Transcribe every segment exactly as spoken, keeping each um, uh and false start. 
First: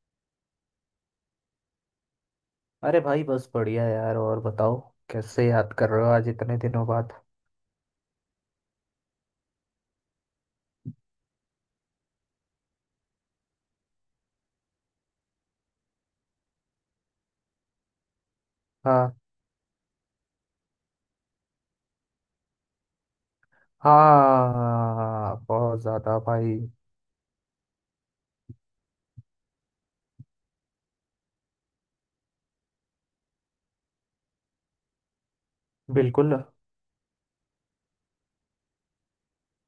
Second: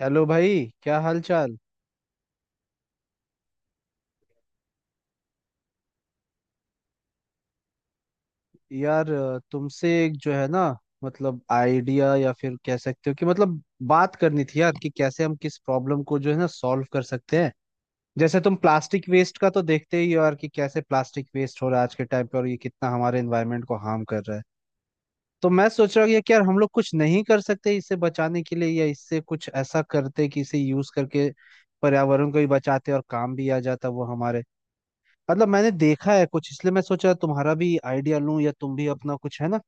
Hello भाई। क्या हाल चाल। अरे भाई, बस बढ़िया यार। और बताओ, कैसे याद कर रहे हो आज इतने दिनों बाद। यार अ, तुमसे एक जो है ना, मतलब आइडिया या फिर कह सकते हो कि मतलब बात करनी थी यार, कि कैसे हम किस प्रॉब्लम को जो है ना सॉल्व कर सकते हैं। जैसे तुम प्लास्टिक हाँ। वेस्ट का तो देखते ही हो यार कि कैसे प्लास्टिक वेस्ट हो रहा है आज के टाइम पे, और ये कितना हमारे एनवायरनमेंट को हार्म कर रहा है। हाँ, तो मैं बहुत सोच रहा ज़्यादा हूँ कि यार भाई। हम लोग कुछ नहीं कर सकते इससे बचाने के लिए, या इससे कुछ ऐसा करते कि इसे यूज करके पर्यावरण को भी बचाते और काम भी आ जाता वो हमारे। मतलब मैंने देखा है बिल्कुल। कुछ, इसलिए मैं सोचा तुम्हारा भी आइडिया लूं, या तुम भी अपना कुछ है ना,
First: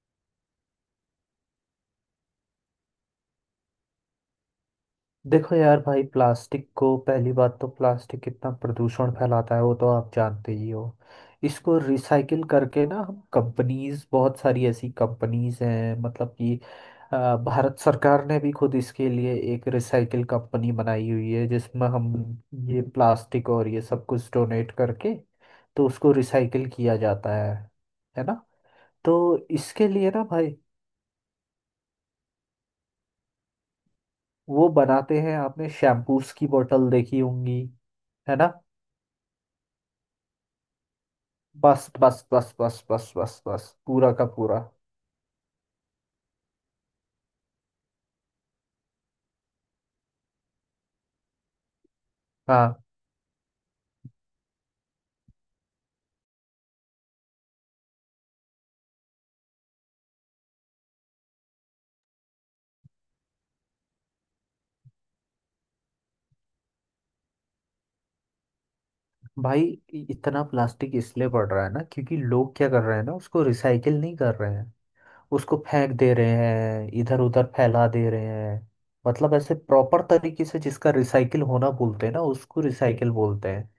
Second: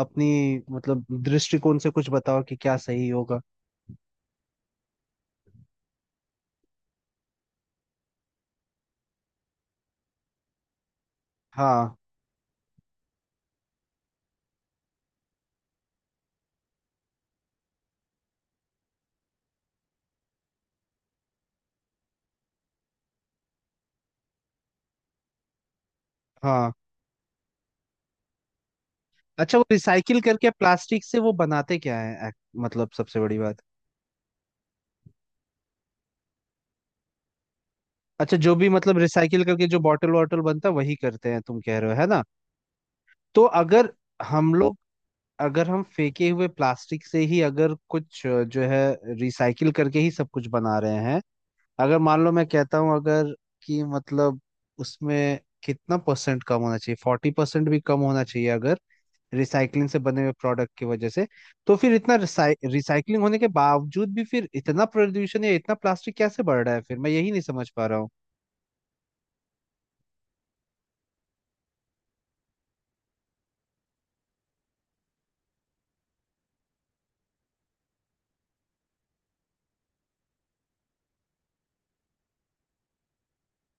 अपनी मतलब दृष्टिकोण से कुछ बताओ कि क्या सही होगा। देखो यार भाई, प्लास्टिक को पहली बात तो, प्लास्टिक कितना प्रदूषण फैलाता है वो तो आप जानते ही हो। इसको हाँ, रिसाइकिल करके ना, हम कंपनीज, बहुत सारी ऐसी कंपनीज हैं मतलब कि अ, भारत सरकार ने भी खुद इसके लिए एक रिसाइकिल कंपनी बनाई हुई है, जिसमें हम ये प्लास्टिक और ये सब कुछ डोनेट करके तो उसको रिसाइकिल हाँ। किया जाता है है ना। तो अच्छा वो इसके लिए रिसाइकिल ना करके भाई, प्लास्टिक से वो बनाते क्या है एक- मतलब सबसे बड़ी बात। वो बनाते हैं, आपने शैम्पूस की बोतल देखी होंगी, है अच्छा ना। जो भी मतलब रिसाइकिल करके जो बॉटल वॉटल बनता है वही करते हैं तुम कह रहे बस, हो है ना। बस, बस, बस, बस, बस, तो बस, अगर पूरा का हम पूरा। लोग, अगर हम फेंके हुए प्लास्टिक से ही अगर कुछ अ, जो है रिसाइकिल करके ही सब कुछ बना रहे हैं, अगर मान लो मैं हाँ कहता हूँ अगर कि मतलब उसमें कितना परसेंट कम होना चाहिए, फोर्टी परसेंट भी कम होना चाहिए अगर रिसाइकलिंग से बने हुए प्रोडक्ट की वजह से, तो फिर इतना रिसाइकलिंग होने के बावजूद भी फिर इतना प्रदूषण या इतना प्लास्टिक कैसे बढ़ रहा है, फिर मैं यही नहीं समझ पा रहा हूँ। भाई। इ- इतना प्लास्टिक इसलिए बढ़ रहा है ना, क्योंकि लोग क्या कर रहे हैं ना, उसको रिसाइकिल नहीं कर रहे हैं। उसको फेंक दे रहे हैं, इधर उधर फैला दे रहे हैं। मतलब ऐसे प्रॉपर तरीके से जिसका रिसाइकिल होना बोलते हैं ना, उसको रिसाइकिल बोलते हैं।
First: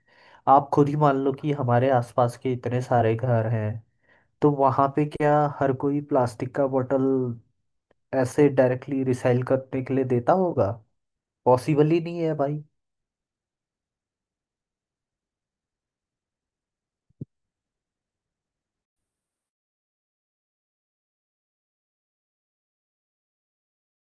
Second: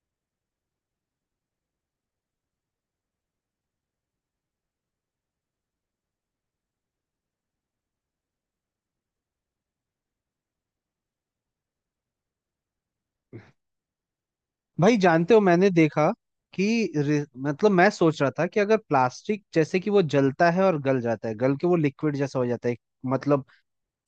आप खुद ही मान लो कि हमारे आसपास के इतने सारे घर हैं, तो वहाँ पे क्या हर कोई प्लास्टिक का बोतल ऐसे डायरेक्टली रिसाइकिल करने के लिए देता होगा? पॉसिबल ही नहीं है भाई। भाई जानते हो मैंने देखा कि रि- मतलब मैं सोच रहा था कि अगर प्लास्टिक जैसे कि वो जलता है और गल जाता है, गल के वो लिक्विड जैसा हो जाता है, मतलब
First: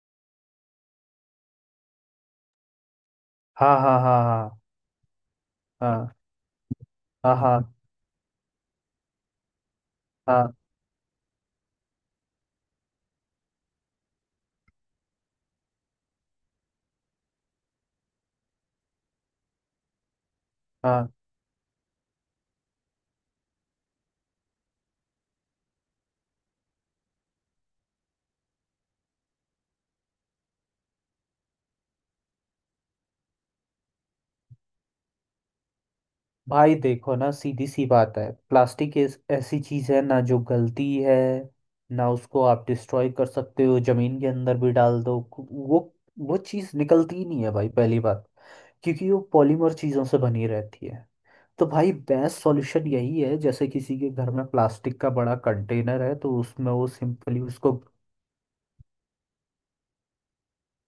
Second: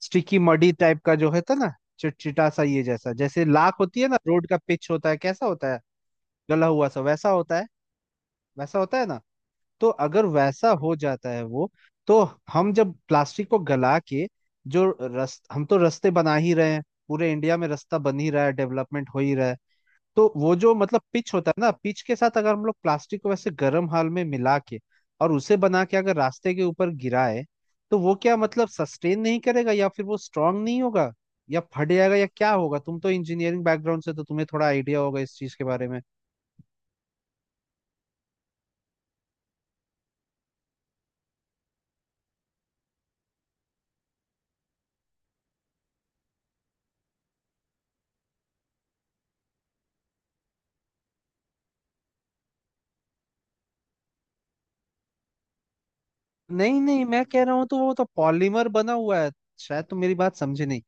स्टिकी मडी टाइप का जो होता है ना, चिटचिटा सा, ये जैसा जैसे हाँ, लाख हाँ, होती है ना, रोड हाँ, का पिच होता है कैसा होता है, हाँ, गला हुआ सा वैसा हाँ, हाँ, होता है, हाँ, वैसा होता है ना। तो अगर हाँ। वैसा हो जाता है वो, तो हम जब प्लास्टिक को गला के जो रस, हम तो रास्ते बना ही रहे हैं, पूरे इंडिया में रास्ता बन ही रहा है, डेवलपमेंट हो ही रहा है। तो वो जो मतलब हाँ पिच होता है ना, पिच के साथ अगर हम लोग प्लास्टिक को वैसे गर्म हाल में मिला के और उसे बना के अगर रास्ते के ऊपर गिराए, तो वो क्या मतलब सस्टेन नहीं करेगा या फिर वो स्ट्रांग नहीं होगा, या फट जाएगा या क्या होगा। तुम तो इंजीनियरिंग बैकग्राउंड से तो तुम्हें थोड़ा आइडिया होगा इस चीज के बारे में। भाई, देखो ना, सीधी सी बात है, प्लास्टिक इस ऐसी चीज़ है ना जो गलती है ना। उसको आप डिस्ट्रॉय कर सकते हो, जमीन के अंदर भी डाल दो, वो वो चीज़ निकलती ही नहीं है भाई, पहली बात। क्योंकि वो पॉलीमर चीज़ों से बनी रहती है। तो भाई, बेस्ट सॉल्यूशन यही है, जैसे किसी के घर में प्लास्टिक का बड़ा कंटेनर है तो उसमें नहीं वो नहीं, मैं सिंपली कह रहा हूँ उसको। तो वो तो पॉलीमर बना हुआ है, शायद तुम मेरी बात समझे नहीं।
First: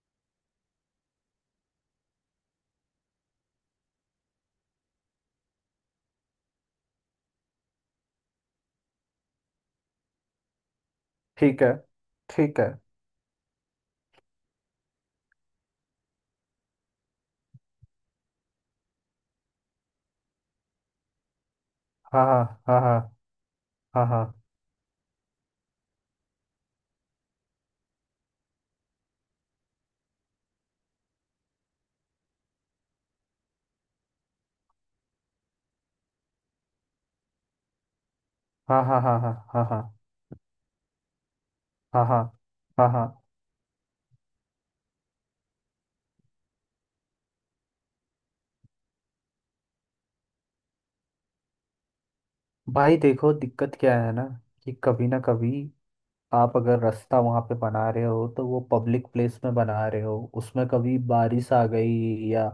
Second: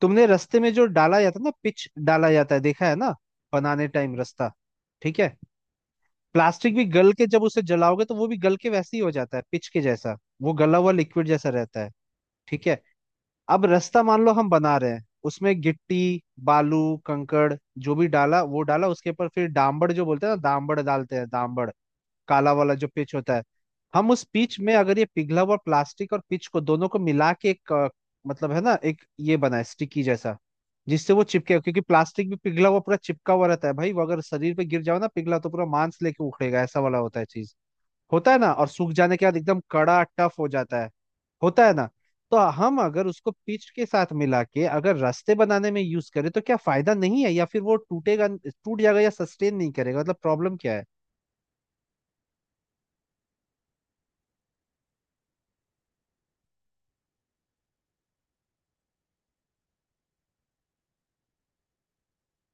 तुमने रास्ते में जो डाला जाता है ना पिच, डाला जाता है देखा है ना, बनाने टाइम रास्ता, ठीक है। प्लास्टिक भी गल के जब उसे जलाओगे तो वो भी गल के वैसे ही हो जाता है पिच के जैसा, वो गला हुआ लिक्विड जैसा ठीक है। रहता है। ठीक ठीक है। है, अब रास्ता मान लो हम बना रहे हैं, उसमें गिट्टी, बालू, कंकड़ जो भी डाला वो डाला, उसके ऊपर फिर डांबड़ जो बोलते हैं ना, डांबड़ डालते हैं डांबड़, हाँ, काला हाँ, वाला जो हाँ, पिच होता है। हाँ, हम उस हाँ, पिच में अगर ये पिघला हुआ प्लास्टिक और पिच को दोनों को मिला के एक अ, मतलब है ना एक, ये बनाए स्टिकी जैसा, जिससे वो चिपके, क्योंकि प्लास्टिक भी पिघला हुआ पूरा चिपका हुआ रहता है भाई। वो अगर शरीर पे गिर जाओ ना पिघला, तो पूरा मांस लेके उखड़ेगा, ऐसा वाला होता है चीज, होता है ना, और हाँ, सूख हाँ, जाने हाँ, हाँ, के हाँ, बाद एकदम हाँ, हाँ, हाँ, कड़ा टफ हो जाता है, होता है ना। हाँ, हाँ, तो हम हाँ, हाँ। अगर उसको पिच के साथ मिला के अगर रास्ते बनाने में यूज करें, तो क्या फायदा नहीं है या फिर वो टूटेगा, टूट जाएगा, या सस्टेन नहीं करेगा, मतलब प्रॉब्लम क्या है। भाई देखो, दिक्कत क्या है ना, कि कभी ना कभी आप अगर रास्ता वहाँ पे बना रहे हो, तो वो पब्लिक प्लेस में बना रहे हो, उसमें कभी बारिश आ गई या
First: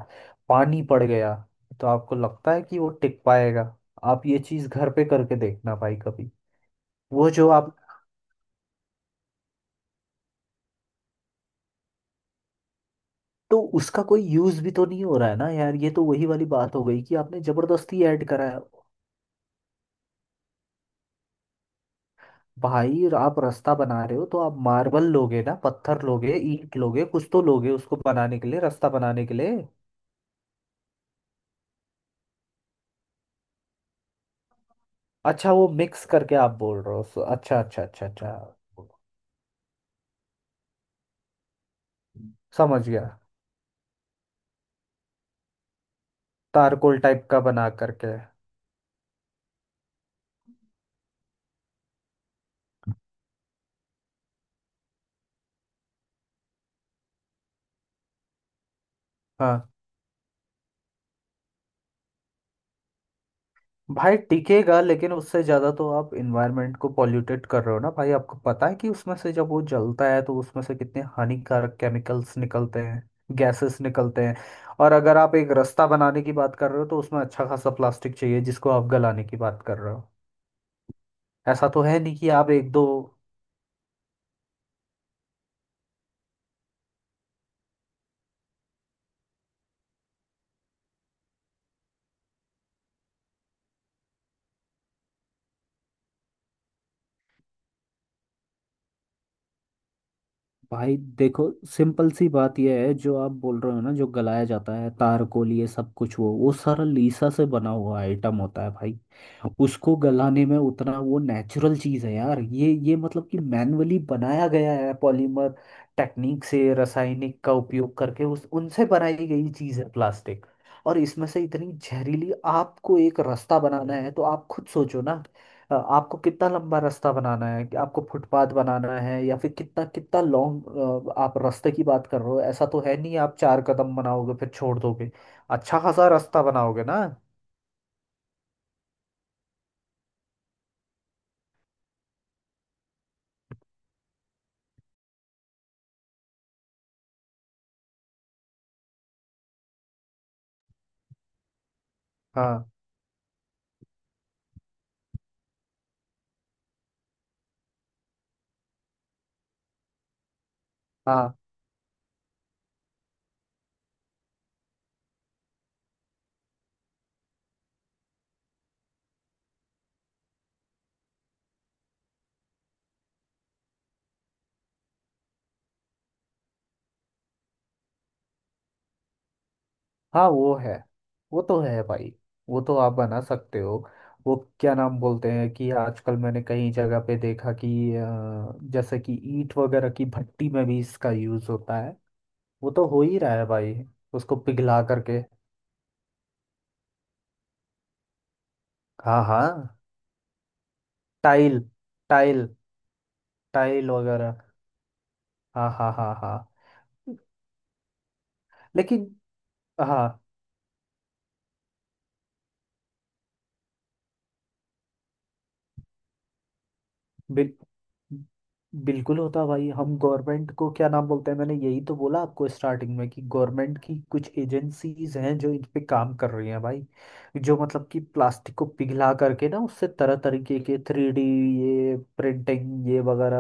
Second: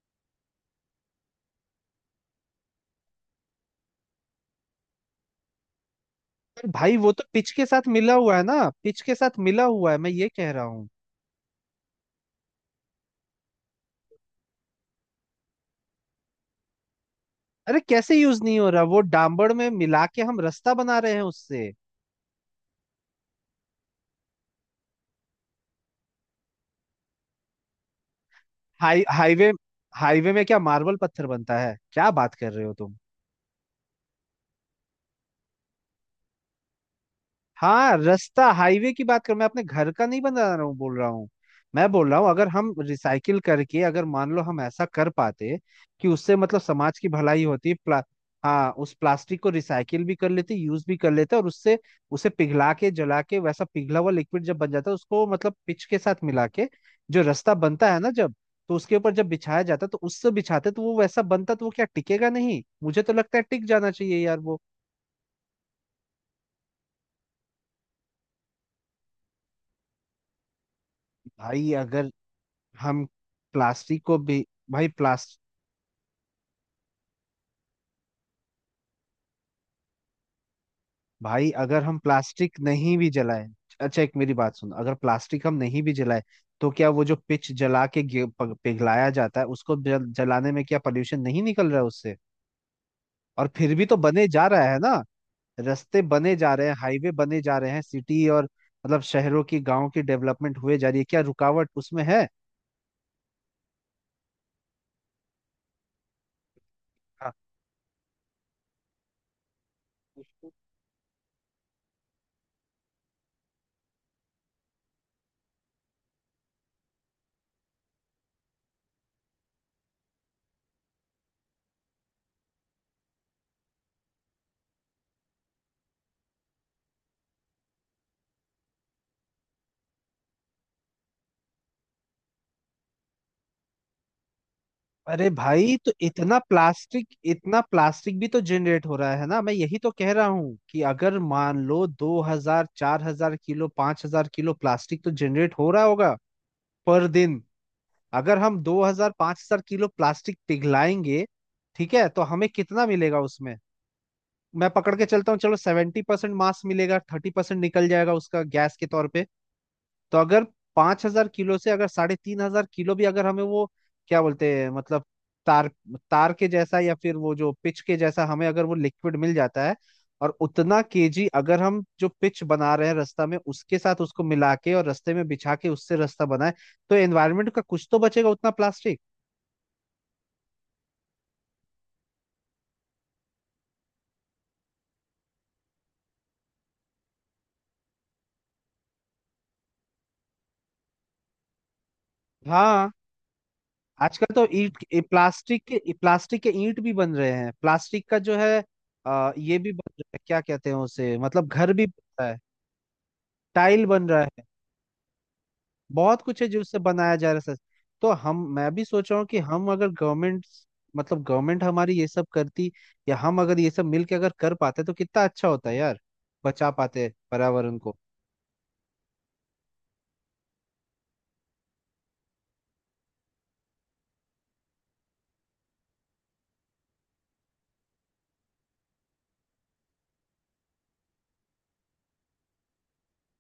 पानी पड़ गया, तो आपको लगता है कि वो टिक पाएगा? आप ये चीज़ घर पे करके देखना भाई कभी। अरे भाई वो तो वो जो पिच के आप, साथ मिला हुआ है ना, पिच के साथ मिला हुआ है मैं ये कह रहा हूँ। तो उसका कोई यूज़ भी तो नहीं हो रहा है ना यार। ये तो वही वाली बात हो गई कि आपने अरे जबरदस्ती कैसे ऐड यूज करा नहीं है। हो रहा, वो डामबड़ में मिला के हम रास्ता बना रहे हैं उससे। भाई आप रास्ता बना रहे हो तो आप मार्बल लोगे ना, पत्थर लोगे, ईंट लोगे, कुछ तो लोगे उसको बनाने के लिए, रास्ता हाई बनाने के हाईवे, लिए। हाईवे में क्या मार्बल पत्थर बनता है, क्या बात कर रहे हो तुम। अच्छा, वो मिक्स करके आप बोल रहे हो, सो- अच्छा, अच्छा, हाँ, अच्छा, अच्छा। रास्ता हाईवे की बात कर, मैं अपने घर का नहीं बना रहा हूँ बोल रहा हूँ। मैं बोल रहा हूँ अगर हम समझ गया। रिसाइकिल करके अगर मान लो हम ऐसा कर पाते कि उससे मतलब तारकोल समाज की टाइप का भलाई बना होती प्ला, करके। हाँ उस प्लास्टिक को रिसाइकिल भी कर लेते, यूज भी कर लेते, और उससे उसे पिघला के जला के वैसा पिघला हुआ लिक्विड जब बन जाता है उसको मतलब पिच के साथ मिला के जो रास्ता बनता है ना जब, तो उसके ऊपर जब बिछाया हाँ जाता, तो उससे बिछाते तो वो वैसा बनता, तो वो क्या टिकेगा नहीं, मुझे तो लगता है टिक जाना भाई, चाहिए यार वो। टिकेगा, लेकिन उससे ज़्यादा तो आप इन्वायरमेंट को पॉल्यूटेड कर रहे हो ना भाई। आपको पता है कि उसमें से जब वो जलता है तो उसमें से कितने भाई हानिकारक अगर केमिकल्स निकलते हैं, हम गैसेस प्लास्टिक को निकलते हैं। भी भाई और अगर आप प्लास्ट एक रास्ता बनाने की बात कर रहे हो तो उसमें अच्छा खासा प्लास्टिक चाहिए जिसको आप गलाने की बात कर रहे हो। भाई ऐसा तो अगर हम है नहीं कि आप प्लास्टिक एक दो। नहीं भी जलाए, अच्छा एक मेरी बात सुनो, अगर प्लास्टिक हम नहीं भी जलाए, तो क्या वो जो पिच जला के गे- प- पिघलाया जाता है उसको जल, जलाने में क्या पोल्यूशन नहीं निकल रहा है उससे, और फिर भी तो बने जा रहा है ना, रास्ते बने जा रहे हैं, हाईवे बने जा रहे हैं, सिटी और, मतलब शहरों की गांव की डेवलपमेंट हुए जा भाई रही है, क्या देखो, रुकावट उसमें सिंपल है। सी बात यह है, जो आप बोल रहे हो ना, जो गलाया जाता है तारकोल, ये सब कुछ, वो वो सारा लीसा से बना हुआ आइटम होता है भाई। उसको गलाने में उतना, वो नेचुरल चीज है यार। ये ये मतलब कि मैनुअली बनाया गया है पॉलीमर टेक्निक से, रासायनिक का उपयोग करके उस उनसे बनाई गई चीज है प्लास्टिक। और इसमें से इतनी जहरीली, आपको एक रास्ता बनाना है तो आप खुद सोचो ना। अ, आपको कितना लंबा रास्ता बनाना है, कि आपको फुटपाथ बनाना है, या फिर कितना कितना लॉन्ग आप रास्ते की बात कर रहे हो? ऐसा तो है नहीं आप चार कदम बनाओगे फिर छोड़ दोगे, अरे भाई अच्छा तो खासा इतना रास्ता बनाओगे ना। प्लास्टिक इतना प्लास्टिक भी तो जनरेट हो रहा है ना, मैं यही तो कह रहा हूँ कि अगर मान लो दो हजार चार हजार किलो पांच हजार किलो प्लास्टिक तो जनरेट हो रहा होगा पर दिन। अगर हम दो हजार पांच हजार किलो प्लास्टिक पिघलाएंगे, ठीक है, तो हमें हाँ, कितना मिलेगा उसमें, मैं पकड़ के चलता हूँ चलो, सेवेंटी परसेंट मास मिलेगा, थर्टी परसेंट निकल जाएगा उसका गैस के तौर पे। तो अगर पांच हजार हाँ, किलो से अगर साढ़े तीन हजार किलो भी अगर हमें वो क्या बोलते हैं मतलब तार, तार के जैसा या फिर वो जो पिच के जैसा हमें अगर वो लिक्विड मिल जाता है, और उतना केजी अगर हम जो पिच बना रहे हैं रास्ता में उसके साथ उसको मिला के और रास्ते में बिछा के उससे रास्ता बनाए, तो एनवायरनमेंट का कुछ तो बचेगा उतना प्लास्टिक। हाँ। वो है, वो तो है भाई, वो तो आप बना सकते हो। वो क्या नाम बोलते हैं, कि आजकल मैंने कई जगह पे देखा कि अ, जैसे कि ईंट वगैरह की भट्टी में भी इसका यूज होता है। वो तो हाँ, हो ही रहा है भाई। आजकल उसको तो ईंट पिघला ए, करके। प्लास्टिक के ए, प्लास्टिक के ईंट भी बन रहे हैं, प्लास्टिक का जो है हाँ, आ, ये भी हाँ। बन रहा है, क्या कहते हैं उसे, मतलब टाइल। घर भी बन रहा है, टाइल। टाइल टाइल बन रहा वगैरह। है। हाँ, हाँ, हाँ, बहुत हाँ। कुछ है जो उससे बनाया जा रहा है, सच। तो हम मैं भी लेकिन, सोच रहा हूँ कि हम अगर हाँ। गवर्नमेंट, मतलब गवर्नमेंट हमारी ये सब करती, या हम अगर ये सब मिलके अगर कर पाते तो कितना अच्छा होता है यार, बचा पाते बिल पर्यावरण को। बिल्कुल होता भाई। हम गवर्नमेंट को क्या नाम बोलते हैं, मैंने यही तो बोला आपको स्टार्टिंग में, कि गवर्नमेंट की कुछ एजेंसीज हैं जो इन पे काम कर रही हैं भाई। जो मतलब कि प्लास्टिक को पिघला करके ना उससे तरह तरीके के थ्री डी, ये प्रिंटिंग, ये वगैरह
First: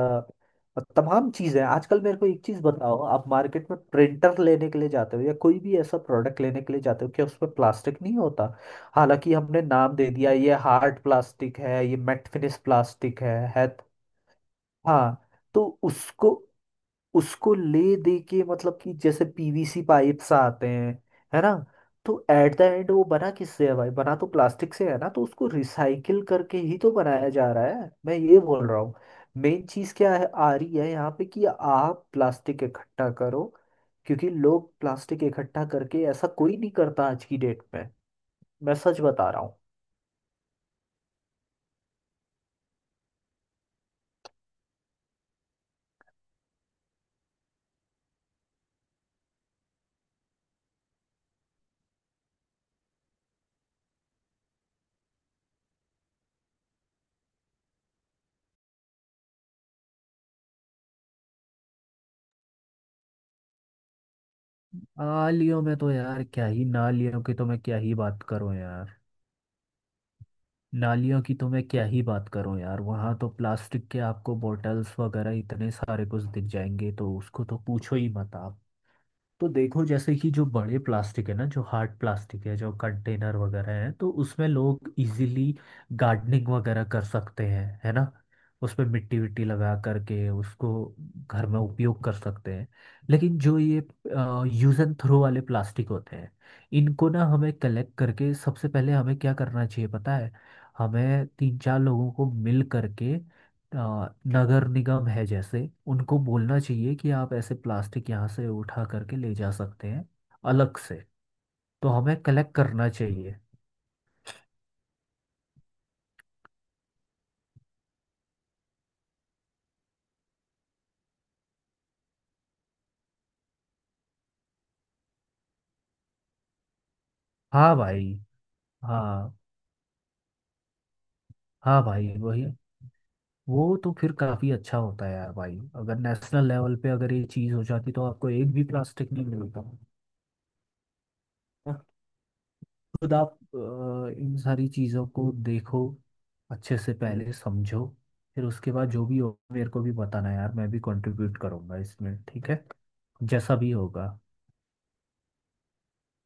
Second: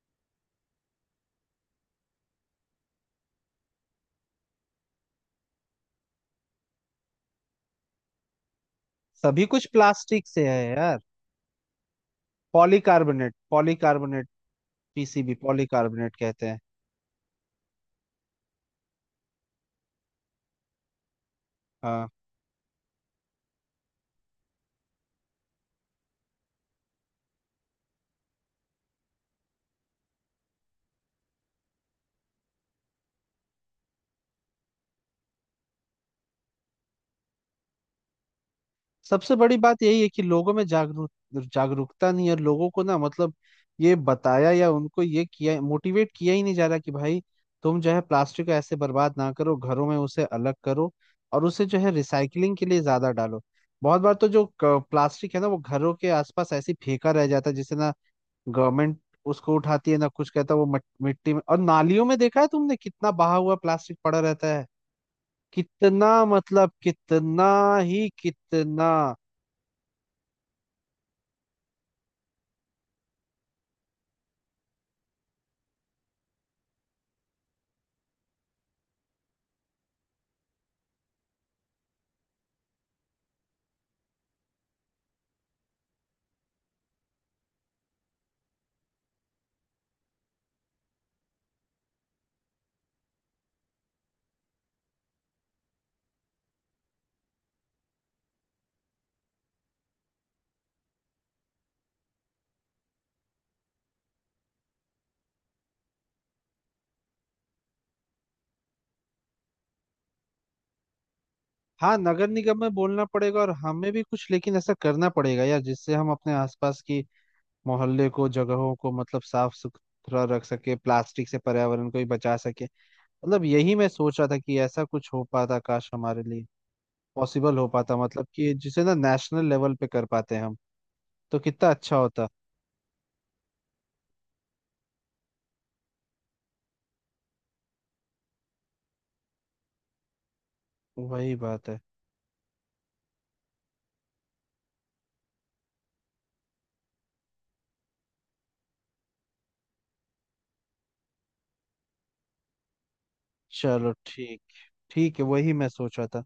और तमाम चीज़ें हैं। आजकल मेरे को एक चीज़ बताओ, आप मार्केट में प्रिंटर लेने के लिए जाते हो, या कोई भी ऐसा प्रोडक्ट लेने के लिए जाते हो, क्या उसमें प्लास्टिक नहीं होता? हालांकि सभी हमने कुछ नाम दे प्लास्टिक दिया, से ये है यार, हार्ड प्लास्टिक है, ये मेट फिनिश प्लास्टिक पॉलीकार्बोनेट है, है। पॉलीकार्बोनेट, हाँ। पीसीबी तो पॉलीकार्बोनेट उसको कहते हैं। उसको ले दे के, मतलब कि जैसे पीवीसी पाइप्स आते हैं, है ना। हाँ, तो एट द एंड वो बना किससे है भाई? बना तो प्लास्टिक से है ना। तो उसको रिसाइकिल करके ही तो बनाया जा रहा है, मैं ये बोल रहा हूँ। मेन चीज क्या है आ रही है यहाँ पे, कि आप प्लास्टिक इकट्ठा करो। क्योंकि लोग प्लास्टिक इकट्ठा करके, ऐसा कोई नहीं करता आज की डेट में, मैं सच बता सबसे रहा बड़ी हूँ। बात यही है कि लोगों में जागरूक, जागरूकता नहीं है लोगों को ना, मतलब ये बताया या उनको ये किया, मोटिवेट किया ही नहीं जा रहा कि भाई तुम जो है प्लास्टिक को ऐसे बर्बाद ना करो, घरों में उसे अलग करो और उसे जो है रिसाइकलिंग के लिए ज्यादा डालो। बहुत बार तो जो क- प्लास्टिक है ना वो घरों के आसपास ऐसे ही फेंका रह जाता है, जिसे ना गवर्नमेंट उसको उठाती है ना कुछ कहता है, वो मट- मिट्टी में और नालियों में देखा है तुमने कितना बहा हुआ प्लास्टिक पड़ा रहता है। आ लियो में तो कितना यार क्या ही, मतलब ना लियो की तो कितना मैं क्या ही ही बात करूं कितना। यार। नालियों की तो मैं क्या ही बात करूं यार, वहां तो प्लास्टिक के आपको बॉटल्स वगैरह इतने सारे कुछ दिख जाएंगे, तो उसको तो पूछो ही मत आप। तो देखो, जैसे कि जो बड़े प्लास्टिक है ना, जो हार्ड प्लास्टिक है, जो कंटेनर वगैरह है, तो उसमें लोग इजीली गार्डनिंग वगैरह कर सकते हैं, है ना। उसमें मिट्टी विट्टी लगा करके उसको घर में उपयोग कर सकते हैं। लेकिन जो ये यूज एंड थ्रो वाले प्लास्टिक होते हैं, इनको ना हमें कलेक्ट करके, सबसे पहले हमें क्या करना चाहिए पता है, हमें तीन चार लोगों को मिल करके आ, नगर निगम है जैसे, उनको बोलना चाहिए कि आप ऐसे प्लास्टिक यहाँ से उठा करके ले जा सकते हैं, अलग से। तो हाँ, हमें नगर कलेक्ट निगम में करना बोलना चाहिए। पड़ेगा, और हमें भी कुछ लेकिन ऐसा करना पड़ेगा यार, जिससे हम अपने आसपास की मोहल्ले को, जगहों को मतलब साफ सुथरा रख सके, प्लास्टिक से पर्यावरण को भी बचा सके। मतलब यही मैं सोच रहा था कि ऐसा कुछ हो पाता, काश हमारे लिए पॉसिबल हो हाँ पाता, भाई। मतलब कि जिसे ना हाँ। नेशनल लेवल पे कर पाते हम, तो कितना हाँ अच्छा भाई, होता। वही। वो तो फिर काफ़ी अच्छा होता है यार भाई, अगर नेशनल लेवल पे अगर ये चीज़ हो जाती तो आपको एक भी प्लास्टिक नहीं मिलता। वही बात है। खुद आप अ, इन सारी चीज़ों को देखो, अच्छे से पहले समझो, फिर उसके बाद जो भी हो मेरे को भी बताना यार, मैं भी कंट्रीब्यूट करूँगा इसमें, ठीक है। जैसा भी चलो होगा। ठीक, ठीक है, वही मैं सोच रहा था।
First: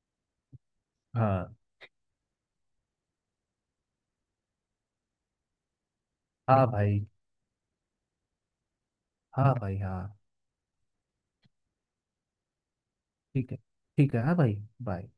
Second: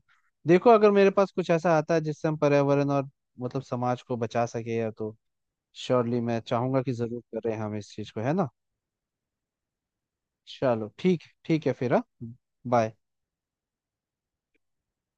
देखो अगर मेरे पास कुछ हाँ। ऐसा आता है जिससे हम पर्यावरण और मतलब समाज को बचा सके या तो, श्योरली मैं हाँ चाहूंगा कि भाई। जरूर करें हम इस चीज को, है ना। हाँ भाई, हाँ। चलो ठीक, ठीक है फिर, हाँ, बाय। ठीक है। ठीक है हाँ भाई। बाय।